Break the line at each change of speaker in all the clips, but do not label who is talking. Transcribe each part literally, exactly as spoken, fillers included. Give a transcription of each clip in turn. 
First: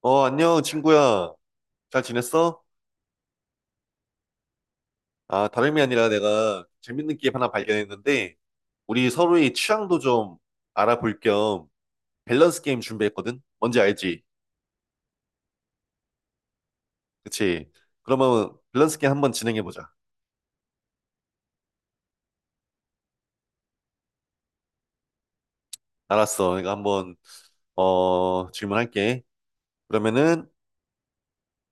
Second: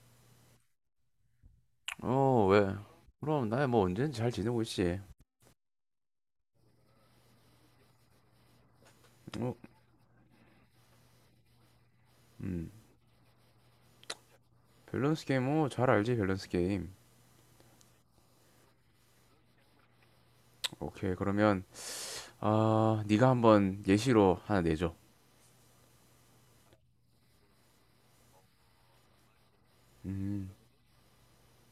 어, 안녕, 친구야. 잘
어,
지냈어?
왜? 그럼 나야 뭐 언제든지 잘 지내고 있지.
아, 다름이 아니라 내가 재밌는 게임 하나 발견했는데, 우리 서로의
어,
취향도 좀 알아볼 겸 밸런스
음.
게임 준비했거든? 뭔지 알지?
밸런스 게임, 어, 잘 알지, 밸런스 게임.
그치? 그러면 밸런스 게임 한번 진행해보자.
오케이, 그러면, 아, 네가 한번 예시로 하나 내줘.
알았어. 내가 한번, 어, 질문할게. 그러면은
음,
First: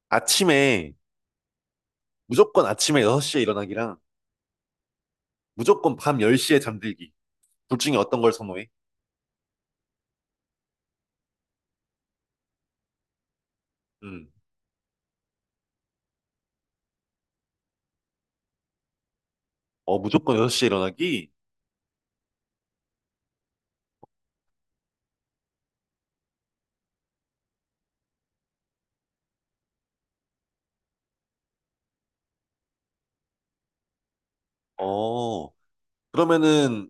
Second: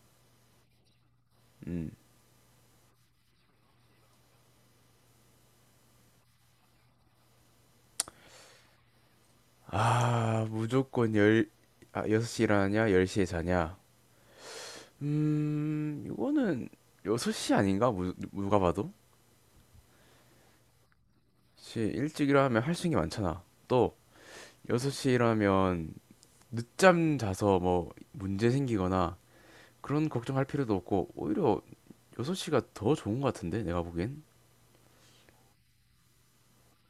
아침에,
음.
무조건 아침에 여섯 시에 일어나기랑 무조건 밤 열 시에 잠들기. 둘 중에 어떤 걸 선호해?
아, 무조건 열, 아, 여섯 시 일하냐, 열 시에 자냐.
음.
음, 이거는 여섯 시 아닌가? 무, 누가 봐도?
어, 무조건 여섯 시에 일어나기?
시 일찍 일어나면 할 수 있는 게 많잖아. 또, 여섯 시 일어나면 늦잠 자서 뭐 문제 생기거나 그런 걱정할 필요도 없고 오히려 여섯 시가 더 좋은 것 같은데 내가 보기엔.
어, 그러면은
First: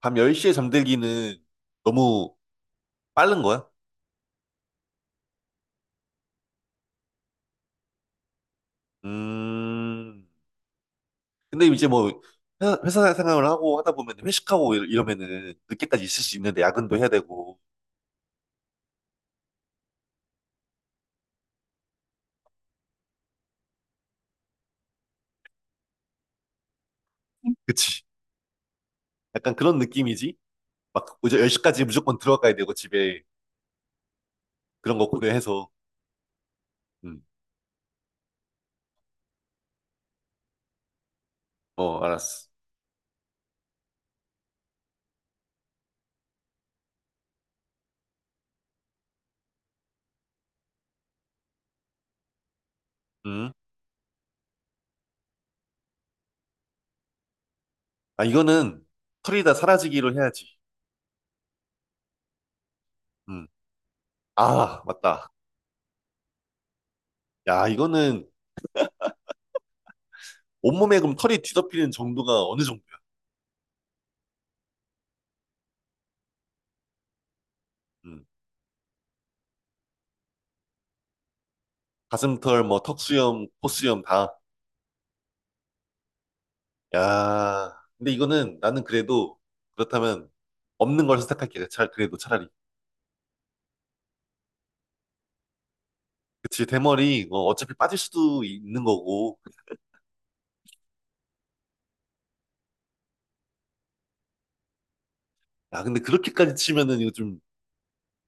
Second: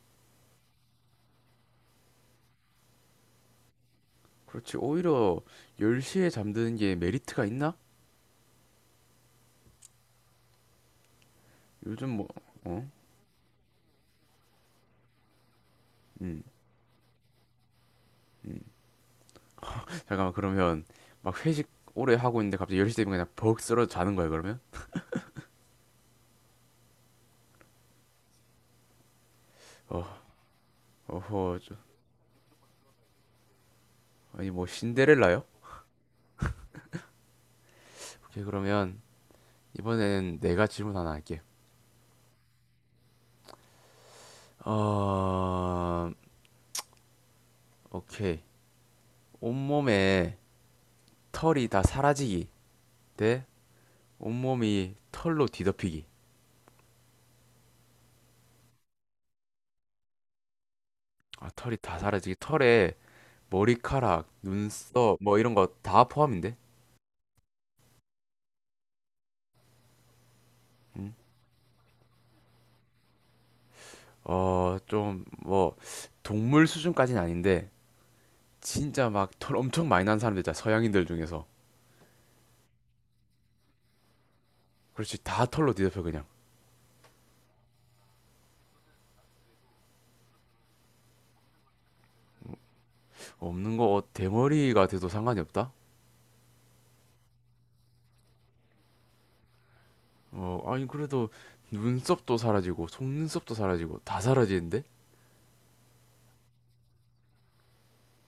밤 열 시에 잠들기는 너무 빠른 거야?
그렇지. 오히려 열 시에 잠드는 게 메리트가 있나?
음. 근데 이제
요즘
뭐
뭐.
회사,
어?
회사 생활을 하고 하다 보면 회식하고 이- 이러면은 늦게까지 있을 수
음.
있는데 야근도 해야 되고.
잠깐만, 그러면 막 회식 오래 하고 있는데 갑자기 열 시 되면 그냥 벅 쓰러져 자는 거야, 그러면?
그치. 약간 그런
어.
느낌이지? 막 이제
어허, 저,
열 시까지 무조건 들어가야 되고 집에
아니 뭐
그런 거
신데렐라요?
고려해서. 음.
오케이, 그러면 이번엔 내가 질문 하나 할게.
어, 알았어.
어, 오케이. 온몸에 털이 다 사라지기 대
음.
온몸이 털로 뒤덮이기.
아, 이거는 털이 다 사라지기로 해야지.
아, 털이 다 사라지기. 털에
음.
머리카락,
아,
눈썹,
맞다.
뭐 이런 거 다 포함인데?
야, 이거는 온몸에
음.
그럼 털이 뒤덮이는 정도가 어느 정도야?
어, 좀, 뭐, 동물 수준까지는 아닌데,
음.
진짜 막 털 엄청 많이 난 사람들 있잖아, 서양인들 중에서.
가슴털, 뭐, 턱수염, 코수염 다.
그렇지. 다 털로 뒤덮여, 그냥.
야, 근데 이거는 나는 그래도 그렇다면 없는 걸 선택할게. 잘, 그래도 차라리.
없는 거, 어, 대머리가 돼도 상관이 없다?
그치, 대머리, 뭐 어차피 빠질 수도 있는 거고.
어, 아니, 그래도 눈썹도 사라지고, 속눈썹도 사라지고, 다 사라지는데?
야, 근데 그렇게까지 치면은 이거 좀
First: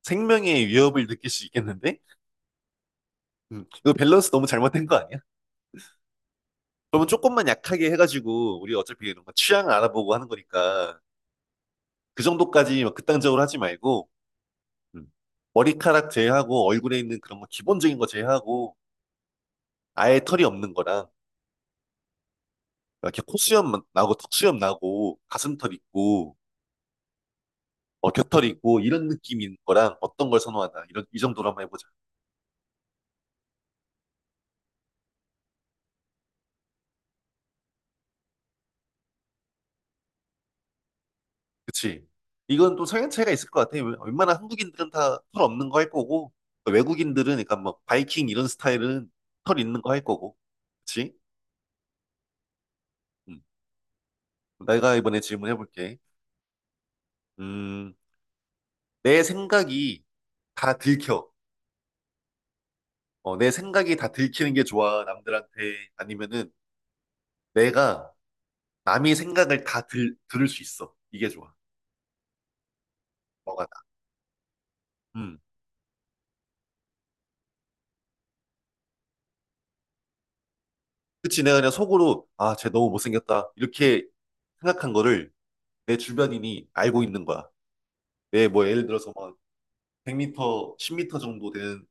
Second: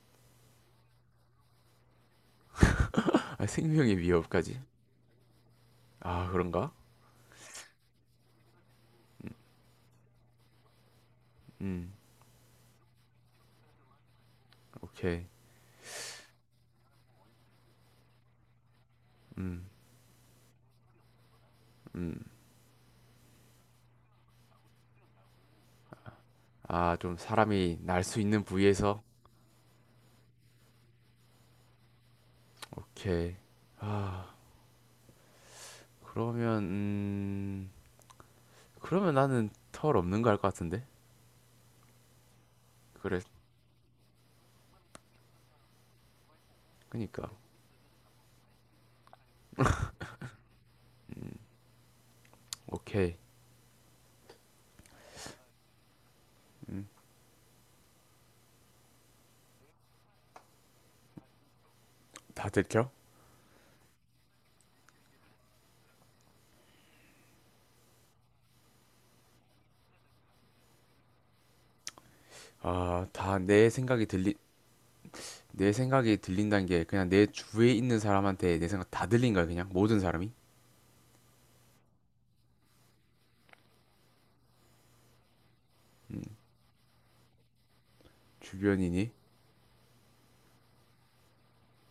생명의 위협을 느낄 수 있겠는데?
아,
음, 이거
생명의
밸런스 너무
위협까지?
잘못된 거 아니야?
아, 그런가?
그러면 조금만 약하게 해가지고, 우리 어차피 이런 거 취향을 알아보고 하는 거니까,
음.
그 정도까지 막 극단적으로 하지 말고, 음,
오케이.
머리카락 제외하고, 얼굴에 있는 그런 거 기본적인 거 제외하고,
음,
아예 털이 없는 거랑,
음.
이렇게 코수염 나고 턱수염 나고 가슴털 있고
아, 좀 사람이 날
어,
수 있는
겨털 있고
부위에서.
이런 느낌인 거랑 어떤 걸 선호하나 이런 이 정도로 한번 해보자.
오케이. 아, 그러면 음, 그러면 나는 털 없는 거 할 것 같은데.
그치? 이건 또 성향
그래.
차이가 있을 것 같아. 웬- 웬만한 한국인들은 다 털 없는 거 할 거고 외국인들은
그니까.
그러니까 뭐 바이킹 이런 스타일은 털 있는 거 할 거고. 그치?
오케이.
음. 내가 이번에 질문해볼게. 음, 내 생각이 다 들켜.
다 들켜?
어, 내 생각이 다 들키는 게 좋아, 남들한테. 아니면은 내가 남의 생각을 다 들, 들을 수 있어. 이게 좋아.
아, 다
뭐가
내
나.
생각이 들리.
음,
내 생각이 들린다는 게 그냥 내 주위에 있는 사람한테 내 생각 다 들린 거야, 그냥 모든 사람이.
그치, 내가 그냥 속으로, 아, 쟤 너무 못생겼다. 이렇게 생각한 거를 내
음,
주변인이 알고 있는 거야. 내 뭐 예를
주변이니.
들어서 막 백 미터, 십 미터 정도 되는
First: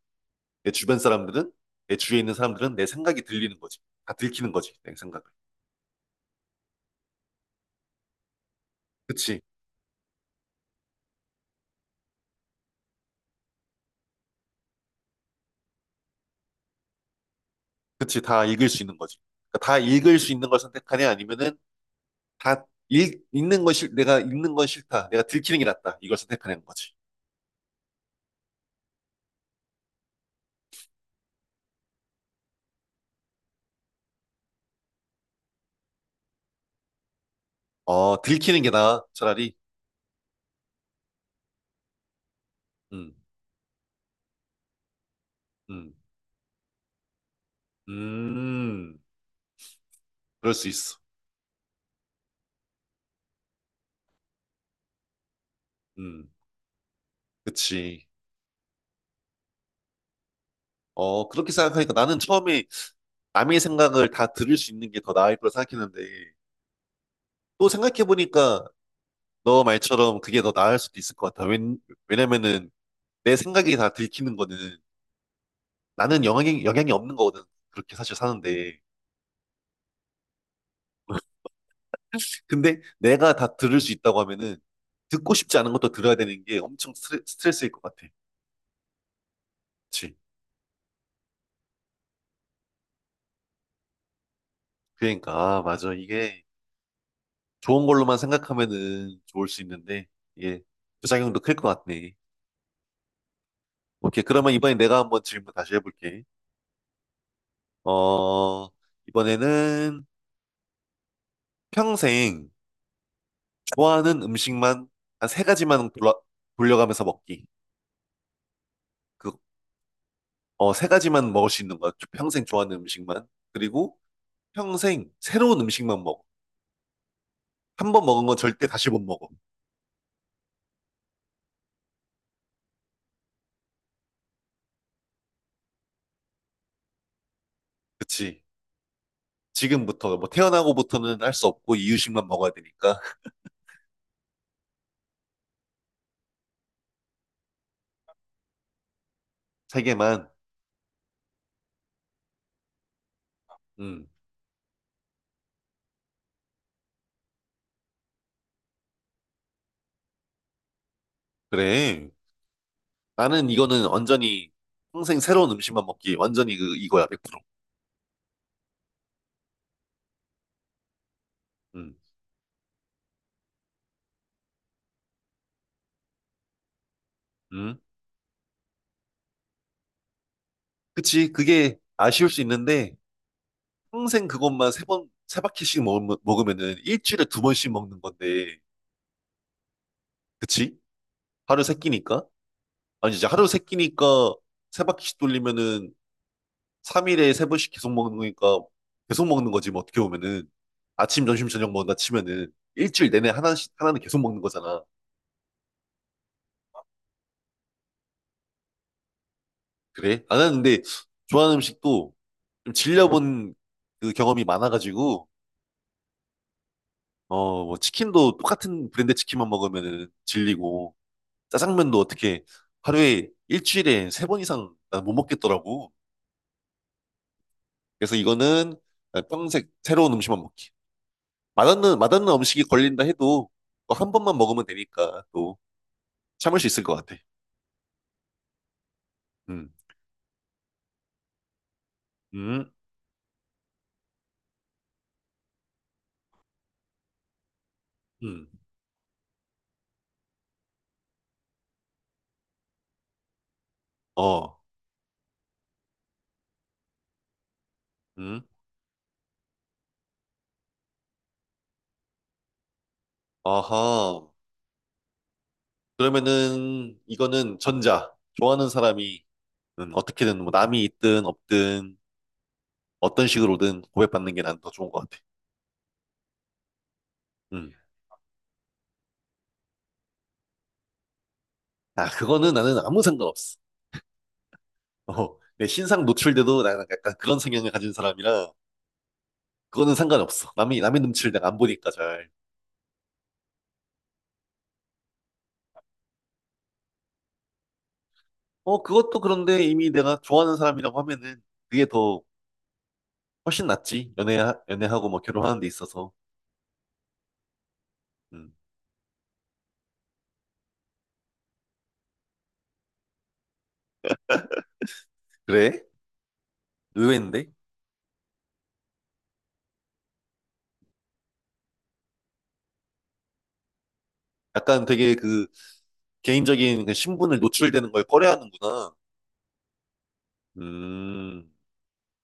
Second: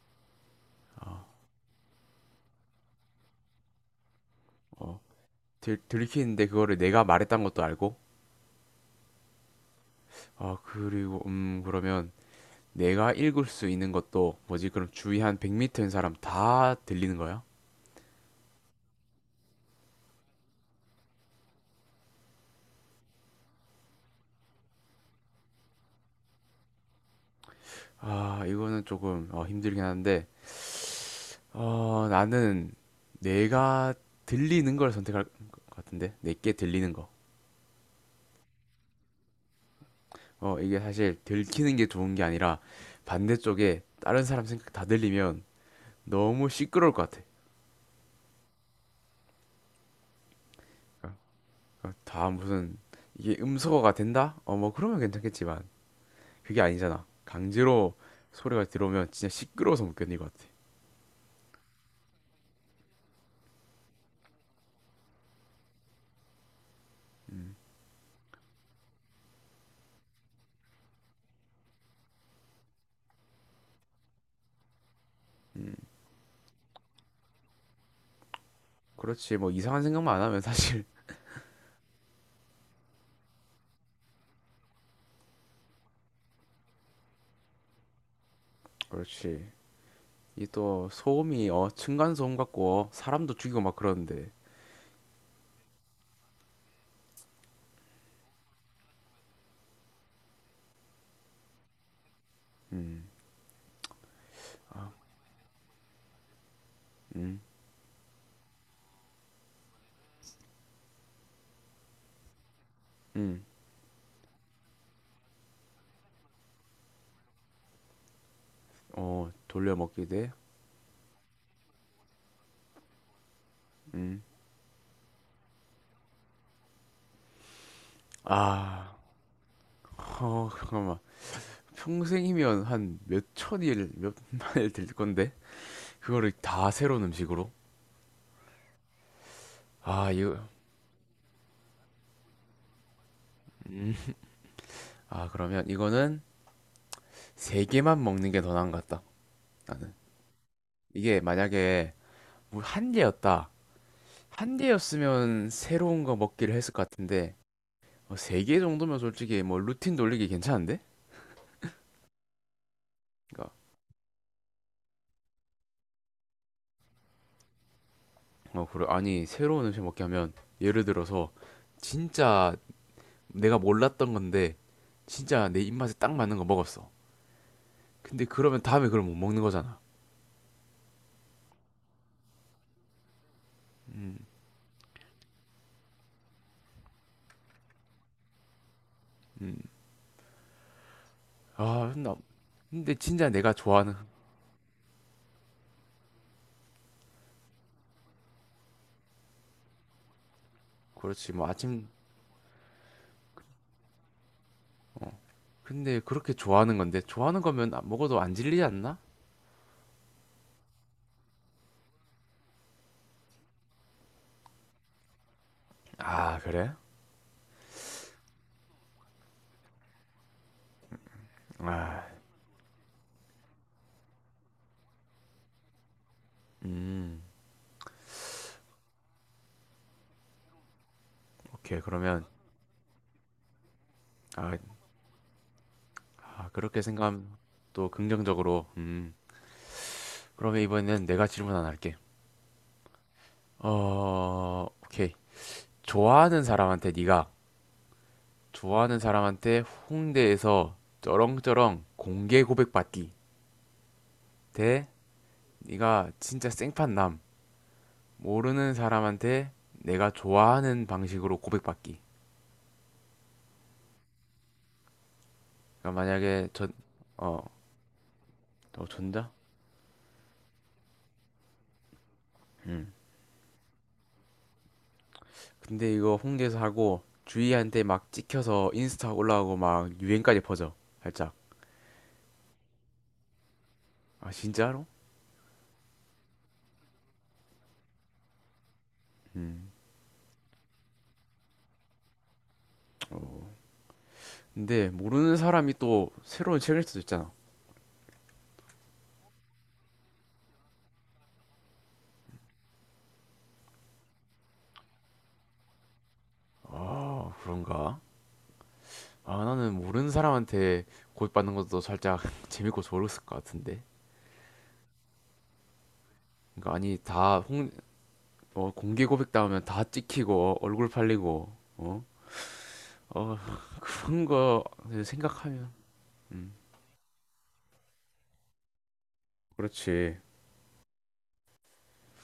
내 주변
아,
사람들은, 내 주위에 있는 사람들은 내 생각이 들리는 거지. 다 들키는 거지, 내
어.
생각을.
들, 들키는데 그거를 내가 말했던 것도 알고.
그치,
아, 그리고 음, 그러면 내가 읽을 수 있는 것도 뭐지? 그럼 주위 한 백 미터인 사람 다 들리는 거야?
그치, 다 읽을 수 있는 거지. 그러니까 다 읽을 수 있는 걸 선택하냐, 아니면은 다 읽, 읽는 건 싫, 내가 읽는 건 싫다. 내가 들키는 게 낫다. 이걸 선택하는 거지.
아, 이거는 조금 어, 힘들긴 한데, 어, 나는 내가 들리는 걸 선택할 것 같은데, 내게 들리는 거.
어, 들키는 게 나아, 차라리.
어, 이게 사실 들키는 게 좋은 게 아니라
음,
반대쪽에 다른 사람 생각 다 들리면
음,
너무 시끄러울 것 같아.
음, 그럴 수 있어.
그러니까 다 무슨, 이게 음소거가 된다? 어, 뭐 그러면 괜찮겠지만
음,
그게 아니잖아. 강제로
그치.
소리가 들어오면 진짜 시끄러워서 못 견딜 것 같아.
어, 그렇게 생각하니까 나는 처음에 남의 생각을 다 들을 수 있는 게 더 나을 거라 생각했는데, 또 생각해보니까 너 말처럼 그게 더 나을 수도 있을 것 같아. 왜, 왜냐면은 내 생각이 다 들키는 거는 나는 영향이, 영향이 없는 거거든. 그렇게 사실 사는데.
그렇지, 뭐 이상한 생각만 안 하면 사실.
근데 내가 다 들을 수 있다고 하면은 듣고 싶지 않은 것도 들어야 되는 게 엄청 스트레, 스트레스일 것 같아.
그렇지.
그치.
이 또 소음이 어 층간 소음 같고 어, 사람도 죽이고 막 그러는데.
그러니까, 아, 맞아. 이게 좋은 걸로만 생각하면은 좋을 수 있는데, 이게 부작용도 클 것 같네.
음.
오케이. 그러면 이번에 내가 한번 질문 다시 해볼게.
음.
어, 이번에는 평생
음.
좋아하는 음식만 한 세 가지만 돌아, 돌려가면서 먹기.
어,
그,
돌려 먹기.
어, 세 가지만 먹을 수 있는 거야. 평생 좋아하는 음식만. 그리고 평생 새로운 음식만 먹어. 한 번 먹은 건 절대 다시
돼음아어.
못 먹어.
잠깐만, 평생이면 한 몇 천일 몇만일 될 건데 그거를 다 새로운 음식으로.
그치.
아
지금부터, 뭐
이거.
태어나고부터는 할 수 없고 이유식만 먹어야 되니까.
음. 아, 그러면 이거는 세 개만 먹는 게 더 나은 것 같다,
세
나는.
개만.
이게 만약에 뭐 한 개였다,
음,
한 개였으면 새로운 거 먹기를 했을 것 같은데. 어, 세개 정도면 솔직히 뭐 루틴 돌리기 괜찮은데?
그래. 나는
그러니까.
이거는 완전히 평생 새로운 음식만 먹기. 완전히 그, 이거야, 백 퍼센트.
어, 그래. 아니, 새로운 음식 먹게 하면 예를 들어서
음.
진짜 내가 몰랐던 건데 진짜 내 입맛에 딱 맞는 거 먹었어.
음.
근데 그러면 다음에 그걸 못 먹는 거잖아.
그치, 그게 아쉬울 수 있는데,
음.
평생 그것만 세 번, 세 바퀴씩 먹으면, 먹으면은 일주일에 두 번씩 먹는 건데, 그치? 하루 세
아, 나
끼니까?
근데
아니, 이제
진짜
하루
내가
세
좋아하는.
끼니까 세 바퀴씩 돌리면은 삼 일에 세 번씩 계속 먹는 거니까, 계속 먹는 거지, 뭐 어떻게 보면은. 아침,
그렇지,
점심,
뭐
저녁
아침.
먹는다 치면은 일주일 내내 하나씩, 하나는 계속 먹는 거잖아.
근데 그렇게 좋아하는 건데 좋아하는 거면 안- 먹어도 안 질리지 않나?
그래? 아, 나는 는데 좋아하는 음식도 좀 질려본 그 경험이 많아가지고,
아 그래?
어, 뭐 치킨도 똑같은 브랜드 치킨만 먹으면은 질리고, 짜장면도
아,
어떻게 하루에 일주일에 세 번 이상 난못 먹겠더라고.
음,
그래서 이거는 평생 새로운 음식만 먹기.
오케이.
맛없는,
그러면
맛없는 음식이 걸린다 해도 뭐한 번만
아,
먹으면 되니까 또
아
참을 수
그렇게
있을 것 같아.
생각하면 또 긍정적으로. 음.
음,
그러면 이번에는 내가 질문 하나 할게.
음,
어, 오케이. 좋아하는 사람한테 네가,
음,
좋아하는 사람한테 홍대에서 쩌렁쩌렁 공개 고백 받기
어,
대 네가 진짜 생판 남
음,
모르는 사람한테 내가 좋아하는 방식으로 고백 받기.
아하.
그러니까 만약에
그러면은
전어,
이거는 전자. 좋아하는 사람이
전자.
음, 어떻게든 뭐 남이 있든 없든
응.
어떤 식으로든 고백받는 게 난 더 좋은 것 같아.
근데 이거 홍대에서 하고
음.
주희한테 막 찍혀서 인스타 올라오고 막 유행까지 퍼져. 살짝.
아, 그거는 나는 아무 상관없어.
아, 진짜로?
어, 내 신상 노출돼도 나 약간 그런 성향을 가진 사람이라
음.
그거는 상관없어. 남이 남의 눈치를 내가 안 보니까 잘.
어. 근데 모르는 사람이 또 새로운 책일 수도 있잖아.
어, 그것도 그런데 이미 내가 좋아하는 사람이라고 하면은 그게 더 훨씬 낫지. 연애 연애하고 뭐 결혼하는 데 있어서.
아 그런가?
음.
아, 나는 모르는 사람한테 고백받는 것도 살짝 재밌고 좋았을 것 같은데.
그래?
그러니까 아니 다
의외인데?
홍, 어, 공개 고백 당하면 다 찍히고 어, 얼굴 팔리고 어? 어, 그런 거
약간 되게 그
생각하면. 음.
개인적인 그 신분을 노출되는 걸 꺼려하는구나.
그렇지.
음.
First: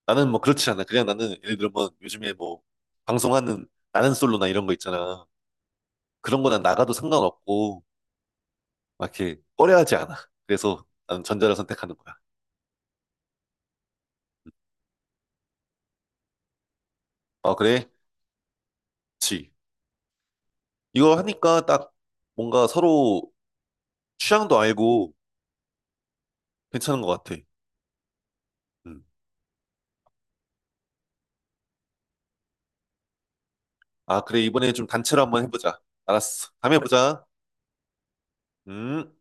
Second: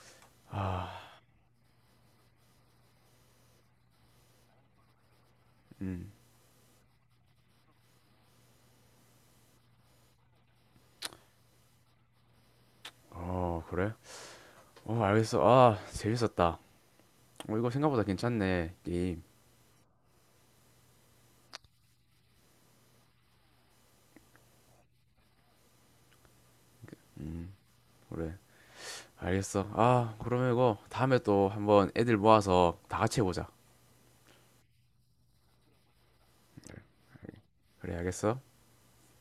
나는 뭐 그렇지 않아.
아,
그냥 나는 예를 들면 요즘에 뭐 방송하는 나는 솔로나 이런 거 있잖아.
음.
그런 거 난 나가도 상관없고 막 이렇게 꺼려하지 않아. 그래서 나는 전자를 선택하는 거야.
어, 그래? 어, 알겠어. 아, 재밌었다.
아,
어, 이거
그래?
생각보다 괜찮네, 게임.
그치. 이거 하니까 딱 뭔가 서로 취향도 알고 괜찮은 것 같아.
음. 그래.
음.
알겠어. 아, 그러면 이거 다음에 또 한번 애들 모아서 다 같이 해보자.
아, 그래. 이번에 좀 단체로 한번 해보자. 알았어. 다음에 보자.
그래, 알겠어?
음.